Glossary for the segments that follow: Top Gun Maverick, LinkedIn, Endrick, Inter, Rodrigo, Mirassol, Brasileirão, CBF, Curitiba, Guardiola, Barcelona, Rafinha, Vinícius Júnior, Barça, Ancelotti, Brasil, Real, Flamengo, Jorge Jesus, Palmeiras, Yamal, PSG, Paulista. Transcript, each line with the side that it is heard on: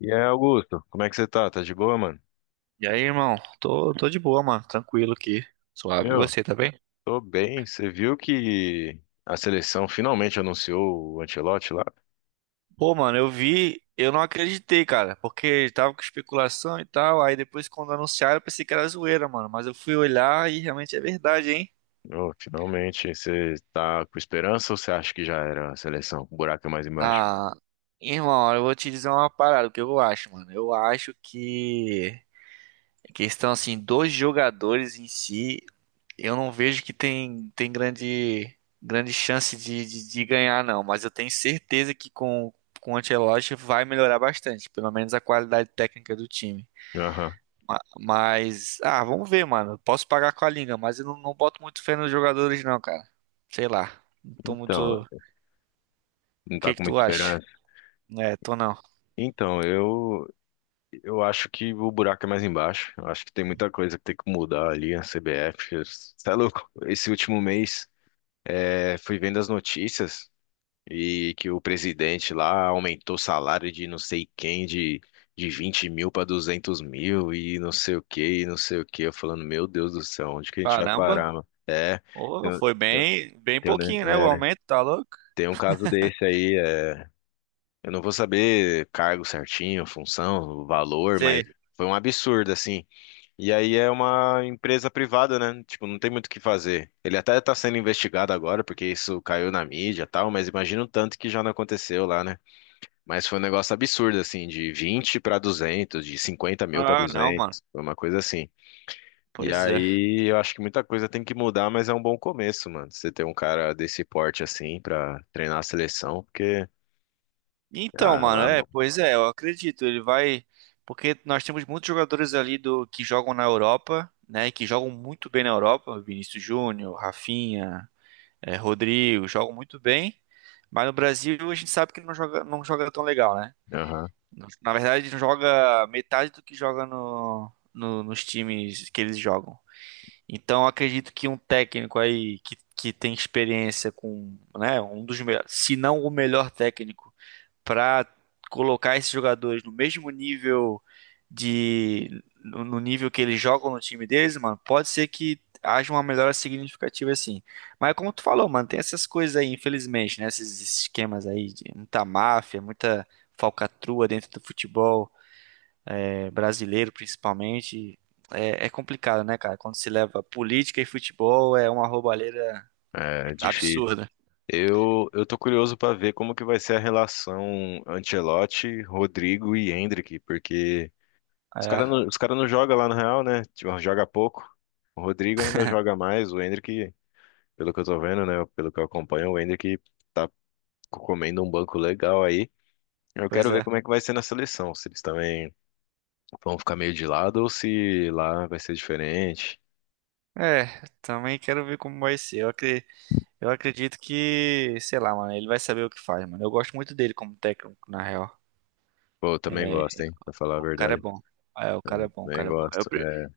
left: E aí, Augusto, como é que você tá? Tá de boa, mano?
right: E aí, irmão? Tô de boa, mano. Tranquilo aqui. Suave. E
left: Meu,
right: você, tá bem?
left: tô bem. Você viu que a seleção finalmente anunciou o Ancelotti lá?
right: Pô, mano, eu vi, eu não acreditei, cara, porque tava com especulação e tal. Aí depois, quando anunciaram, eu pensei que era zoeira, mano. Mas eu fui olhar e realmente é verdade, hein?
left: Meu, finalmente. Você tá com esperança ou você acha que já era a seleção? O buraco é mais embaixo.
right: Ah, irmão, eu vou te dizer uma parada, o que eu acho, mano. Eu acho que a questão, assim, dos jogadores em si. Eu não vejo que tem grande, grande chance de ganhar, não, mas eu tenho certeza que com o Ancelotti vai melhorar bastante, pelo menos a qualidade técnica do time.
left: Aham.
right: Mas, vamos ver, mano. Posso pagar com a língua, mas eu não boto muito fé nos jogadores, não, cara. Sei lá. Não tô
left: Então,
right: muito. O
left: não tá
right: que
left: com
right: que tu
left: muita
right: acha?
left: esperança?
right: É, tô não.
left: Então, eu acho que o buraco é mais embaixo. Eu acho que tem muita coisa que tem que mudar ali, a CBF. Você é louco? Esse último mês, fui vendo as notícias. E que o presidente lá aumentou o salário de não sei quem, de 20 mil para 200 mil e não sei o que, e não sei o que. Eu falando, meu Deus do céu, onde que a gente vai
right: Caramba.
left: parar, mano? É,
right: Ô,
left: tem, um,
right: foi
left: tem, um,
right: bem, bem
left: tem, um ne-
right: pouquinho, né? O
left: é,
right: aumento, tá louco?
left: tem um caso desse aí, eu não vou saber cargo certinho, função, valor,
right: Sei.
left: mas foi um absurdo, assim. E aí é uma empresa privada, né? Tipo, não tem muito o que fazer. Ele até tá sendo investigado agora, porque isso caiu na mídia e tal, mas imagina o tanto que já não aconteceu lá, né? Mas foi um negócio absurdo, assim, de 20 para 200 de 50 mil para
right: Ah, não, mano.
left: 200 foi uma coisa assim. E
right: Pois é.
left: aí eu acho que muita coisa tem que mudar, mas é um bom começo, mano. Você ter um cara desse porte, assim, pra treinar a seleção, porque.
right: Então,
left: Ah,
right: mano,
left: lá,
right: é,
left: mano.
right: pois é, eu acredito, ele vai, porque nós temos muitos jogadores ali do que jogam na Europa, né, que jogam muito bem na Europa, Vinícius Júnior, Rafinha, é, Rodrigo, jogam muito bem, mas no Brasil a gente sabe que não joga, não joga tão legal, né?
left: Aham,
right: Na verdade, não joga metade do que joga nos times que eles jogam. Então, eu acredito que um técnico aí que tem experiência com, né, um dos melhores, se não o melhor técnico para colocar esses jogadores no mesmo nível de no no nível que eles jogam no time deles, mano, pode ser que haja uma melhora significativa assim. Mas como tu falou, mano, tem essas coisas aí, infelizmente, né? Esses esquemas aí de muita máfia, muita falcatrua dentro do futebol, é, brasileiro, principalmente. É, é complicado, né, cara? Quando se leva política e futebol, é uma roubalheira
left: é difícil.
right: absurda.
left: Eu tô curioso pra ver como que vai ser a relação Ancelotti, Rodrigo e Endrick, porque
right: É,
left: os cara não jogam lá no Real, né? Tipo, joga pouco. O Rodrigo ainda joga mais, o Endrick. Pelo que eu tô vendo, né? Pelo que eu acompanho, o Endrick tá comendo um banco legal aí. Eu
right: pois
left: quero ver
right: é.
left: como é que vai ser na seleção, se eles também vão ficar meio de lado ou se lá vai ser diferente.
right: É, também quero ver como vai ser. Eu acredito que, sei lá, mano, ele vai saber o que faz, mano. Eu gosto muito dele como técnico, na real.
left: Pô, eu também
right: É,
left: gosto, hein? Pra falar a
right: o cara é
left: verdade.
right: bom. É, o cara é bom, o
left: Também
right: cara é bom. Eu,
left: gosto.
right: pre-
left: É,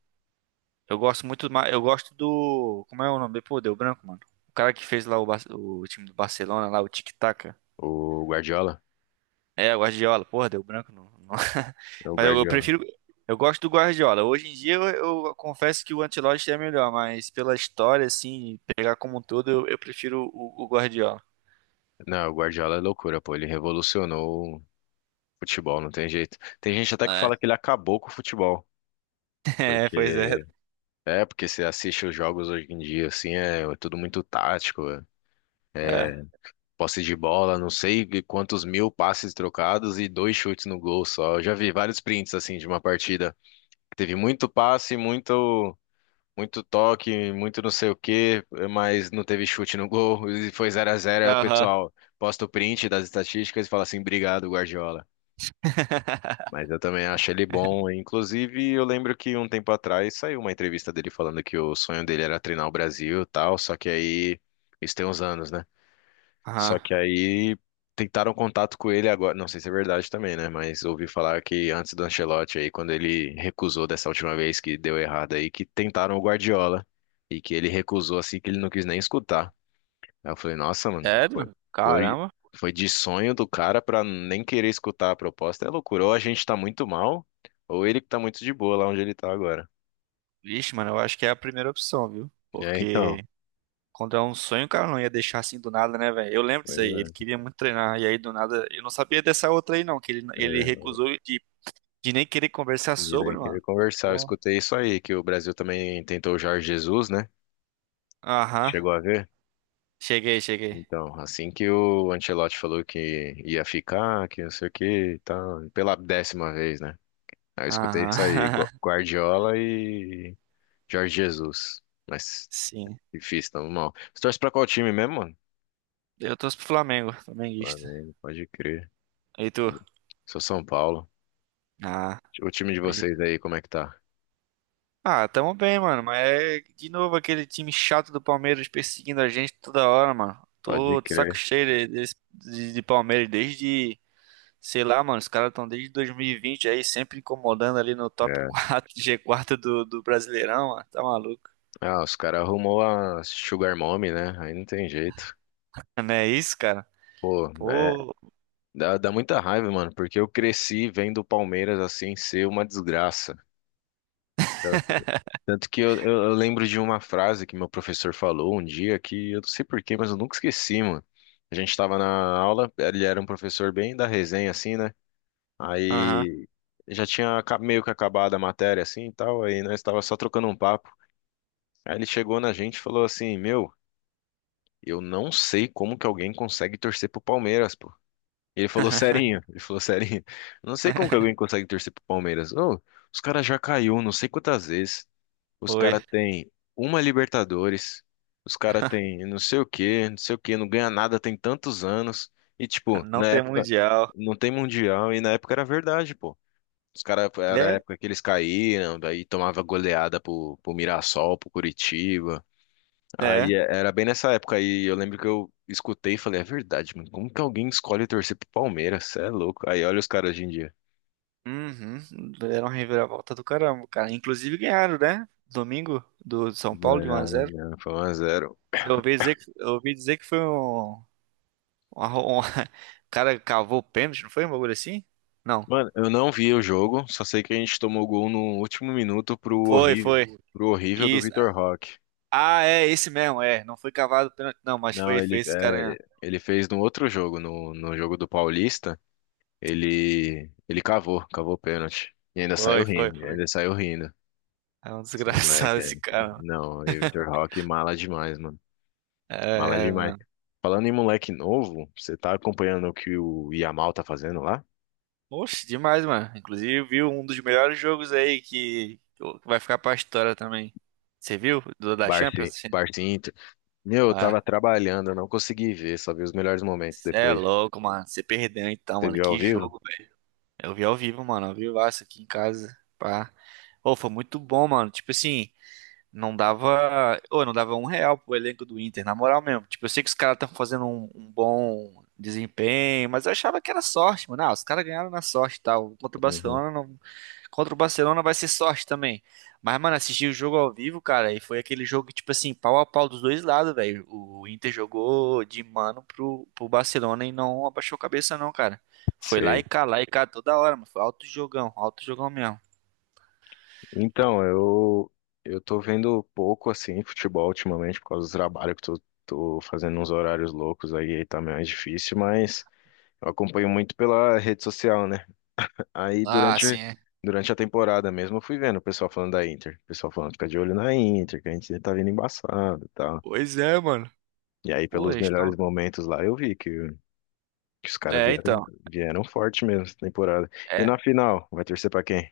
right: eu gosto muito, eu gosto do, como é o nome? Pô, deu branco, mano. O cara que fez lá o time do Barcelona, lá, o Tic Taca.
left: o Guardiola?
right: É, o Guardiola. Porra, deu branco. Não.
left: É o
right: Mas eu
left: Guardiola.
right: prefiro, eu gosto do Guardiola. Hoje em dia eu confesso que o Ancelotti é melhor, mas pela história, assim, pegar como um todo, eu prefiro o Guardiola.
left: Não, o Guardiola é loucura, pô. Ele revolucionou o futebol, não tem jeito. Tem gente até que
right: É,
left: fala que ele acabou com o futebol.
right: é, pois é.
left: Porque. Porque você assiste os jogos hoje em dia, assim, é tudo muito tático.
right: É.
left: é, posse de bola, não sei quantos mil passes trocados e dois chutes no gol só. Eu já vi vários prints assim de uma partida que teve muito passe, muito muito toque, muito não sei o quê, mas não teve chute no gol e foi 0-0. Aí o
right: Aham.
left: pessoal posta o print das estatísticas e fala assim: "Obrigado, Guardiola". Mas eu também acho ele bom. Inclusive, eu lembro que um tempo atrás saiu uma entrevista dele falando que o sonho dele era treinar o Brasil e tal, só que aí isso tem uns anos, né? Só
right: Aham.
left: que aí tentaram contato com ele agora, não sei se é verdade também, né? Mas ouvi falar que antes do Ancelotti aí, quando ele recusou dessa última vez que deu errado aí, que tentaram o Guardiola e que ele recusou assim que ele não quis nem escutar. Aí eu falei, nossa, mano,
right: Sério?
left: foi,
right: Caramba.
left: foi de sonho do cara pra nem querer escutar a proposta. É loucura, ou a gente tá muito mal, ou ele que tá muito de boa lá onde ele tá agora.
right: Vixe, mano, eu acho que é a primeira opção, viu?
left: E aí, então,
right: Porque quando é um sonho, o cara não ia deixar assim do nada, né, velho? Eu lembro disso
left: pois
right: aí. Ele
left: é,
right: queria muito treinar. E aí, do nada, eu não sabia dessa outra aí, não. Que ele
left: é,
right: recusou de, nem querer conversar
left: de nem
right: sobre,
left: querer
right: mano.
left: conversar. Eu
right: Como?
left: escutei isso aí, que o Brasil também tentou o Jorge Jesus, né?
right: Aham.
left: Chegou a ver?
right: Cheguei, cheguei.
left: Então, assim que o Ancelotti falou que ia ficar, que não sei o que tá pela 10ª vez, né? Aí eu escutei isso aí,
right: Aham.
left: Gu- Guardiola e Jorge Jesus. Mas
right: Sim.
left: difícil, tamo mal. Você torce pra qual time mesmo, mano?
right: Eu torço pro Flamengo, flamenguista.
left: Flamengo, pode crer.
right: E tu?
left: Sou São Paulo.
right: Ah,
left: O time de
right: pode
left: vocês aí, como é que tá?
right: Ah, tamo bem, mano. Mas é de novo aquele time chato do Palmeiras perseguindo a gente toda hora, mano.
left: Pode
right: Tô de saco
left: crer.
right: cheio de, de Palmeiras desde, sei lá, mano. Os caras estão desde 2020 aí, sempre incomodando ali no top
left: É.
right: quatro, g 4 do Brasileirão, mano. Tá maluco?
left: Ah, os caras arrumou a Sugar Mommy, né? Aí não tem jeito.
right: Não é isso, cara?
left: Pô,
right: Pô,
left: dá muita raiva, mano, porque eu cresci vendo o Palmeiras assim ser uma desgraça. Tanto, tanto que eu lembro de uma frase que meu professor falou um dia que eu não sei porquê, mas eu nunca esqueci, mano. A gente tava na aula, ele era um professor bem da resenha, assim, né?
right: aham.
left: Aí já tinha meio que acabado a matéria, assim e tal, aí nós tava só trocando um papo. Aí ele chegou na gente e falou assim: Meu, eu não sei como que alguém consegue torcer pro Palmeiras, pô. Ele falou serinho, ele falou serinho. Não sei como que alguém consegue torcer pro Palmeiras. Ô, os caras já caiu não sei quantas vezes. Os
right: Foi.
left: caras têm uma Libertadores. Os caras têm não sei o quê, não sei o quê, não ganha nada tem tantos anos. E tipo,
right: Não
left: na
right: tem
left: época
right: mundial.
left: não tem mundial e na época era verdade, pô. Os caras era a
right: É,
left: época que eles caíram, daí tomava goleada pro Mirassol, pro Curitiba.
right: é.
left: Aí era bem nessa época aí, eu lembro que eu escutei e falei, é verdade, mano, como que alguém escolhe torcer pro Palmeiras? Cê é louco. Aí olha os caras hoje em dia.
right: Uhum. Deram uma reviravolta do caramba, cara. Inclusive ganharam, né? Domingo do São Paulo de um a
left: Ganharam,
right: zero.
left: né? Foi 1x0.
right: Eu ouvi dizer que foi um cara cavou o pênalti, não foi um bagulho assim? Não.
left: Mano, eu não vi o jogo, só sei que a gente tomou gol no último minuto
right: Foi, foi.
left: pro horrível do
right: Isso.
left: Vitor Roque.
right: Ah, é, esse mesmo, é. Não foi cavado o pênalti, não, mas
left: Não,
right: foi
left: ele,
right: esse cara
left: é,
right: mesmo.
left: ele fez no outro jogo, no jogo do Paulista, ele cavou, cavou o pênalti. E ainda saiu
right: Foi, foi,
left: rindo,
right: foi.
left: ainda saiu rindo.
right: É um
left: Esse
right: desgraçado
left: moleque, é.
right: esse cara, mano.
left: Não, e o Vitor Roque mala demais, mano. Mala
right: É,
left: demais.
right: mano.
left: Falando em moleque novo, você tá acompanhando o que o Yamal tá fazendo lá?
right: Oxe, demais, mano. Inclusive, viu um dos melhores jogos aí que vai ficar pra história também. Você viu? Do da
left: Barça,
right: Champions?
left: Barça e Inter. Meu, eu
right: Ah,
left: tava trabalhando, eu não consegui ver, só vi os melhores momentos
right: você é
left: depois.
right: louco, mano. Você perdeu então,
left: Você
right: mano.
left: viu ao
right: Que
left: vivo?
right: jogo. Eu vi ao vivo, mano, ao vivaço aqui em casa, pá. Ô, foi muito bom, mano. Tipo assim, não dava um real pro elenco do Inter, na moral mesmo. Tipo, eu sei que os caras estão fazendo um bom desempenho, mas eu achava que era sorte, mano. Ah, os caras ganharam na sorte e tal. Contra o
left: Uhum.
right: Barcelona, não. Contra o Barcelona vai ser sorte também. Mas, mano, assisti o jogo ao vivo, cara, e foi aquele jogo, que, tipo assim, pau a pau dos dois lados, velho. O Inter jogou de mano pro Barcelona e não abaixou a cabeça, não, cara. Foi
left: Sei.
right: lá e cá toda hora, mano. Foi alto jogão mesmo.
left: Então, eu tô vendo pouco assim futebol ultimamente por causa do trabalho que tô fazendo uns horários loucos aí, aí tá mais difícil, mas eu acompanho muito pela rede social, né? Aí
right: Ah, sim, é.
left: durante a temporada mesmo eu fui vendo o pessoal falando da Inter. O pessoal falando, fica de olho na Inter, que a gente tá vindo embaçado e tal.
right: Pois é, mano.
left: E aí
right: Pô,
left: pelos
right: eles estão.
left: melhores momentos lá eu vi que os caras
right: É,
left: vieram,
right: então.
left: vieram forte mesmo essa temporada. E
right: É.
left: na final, vai torcer pra quem?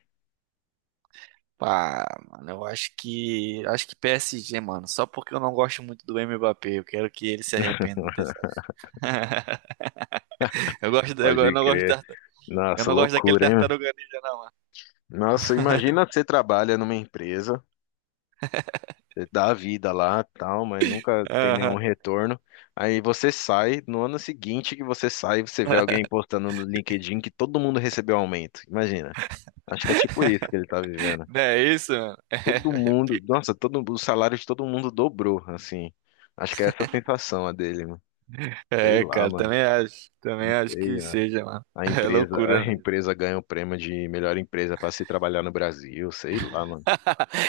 right: Pá, mano, eu acho que. Acho que PSG, mano. Só porque eu não gosto muito do Mbappé. Eu quero que ele se arrependa dessa. Eu
left: Pode
right: não gosto
left: crer.
right: da. Eu
left: Nossa,
right: não gosto daquele
left: loucura, hein?
right: tartaruga ninja, não, mano.
left: Nossa, imagina você trabalha numa empresa dá a vida lá, tal, mas nunca tem nenhum
right: Aham.
left: retorno. Aí você sai, no ano seguinte que você sai, você vê alguém postando no LinkedIn que todo mundo recebeu aumento. Imagina. Acho que é tipo isso que ele tá vivendo.
right: Não é isso, mano?
left: Todo mundo, nossa, todo o salário de todo mundo dobrou, assim. Acho que é essa a sensação a dele, mano. Sei
right: É,
left: lá,
right: cara,
left: mano.
right: também acho. Também
left: Não
right: acho
left: sei.
right: que
left: A
right: seja, mano.
left: a
right: É
left: empresa, a
right: loucura, né?
left: empresa ganha o prêmio de melhor empresa para se trabalhar no Brasil, sei lá, mano.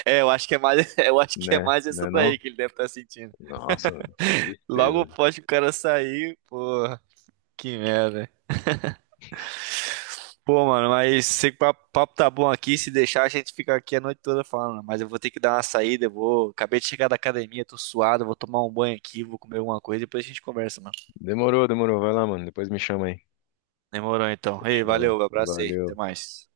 right: É, eu acho que é mais, eu acho que é
left: Né?
right: mais essa
left: Né não?
right: daí que ele deve estar sentindo.
left: Nossa, mano, que
right: Logo
left: tristeza.
right: após que o cara sair, porra, que merda. Pô, mano, mas sei que o papo papo tá bom aqui. Se deixar, a gente fica aqui a noite toda falando, né? Mas eu vou ter que dar uma saída. Eu vou. Acabei de chegar da academia, tô suado. Vou tomar um banho aqui, vou comer alguma coisa. Depois a gente conversa, mano.
left: Demorou, demorou. Vai lá, mano. Depois me chama aí.
right: Demorou então. Ei,
left: Fechou.
right: valeu, abraço aí,
left: Valeu.
right: até mais.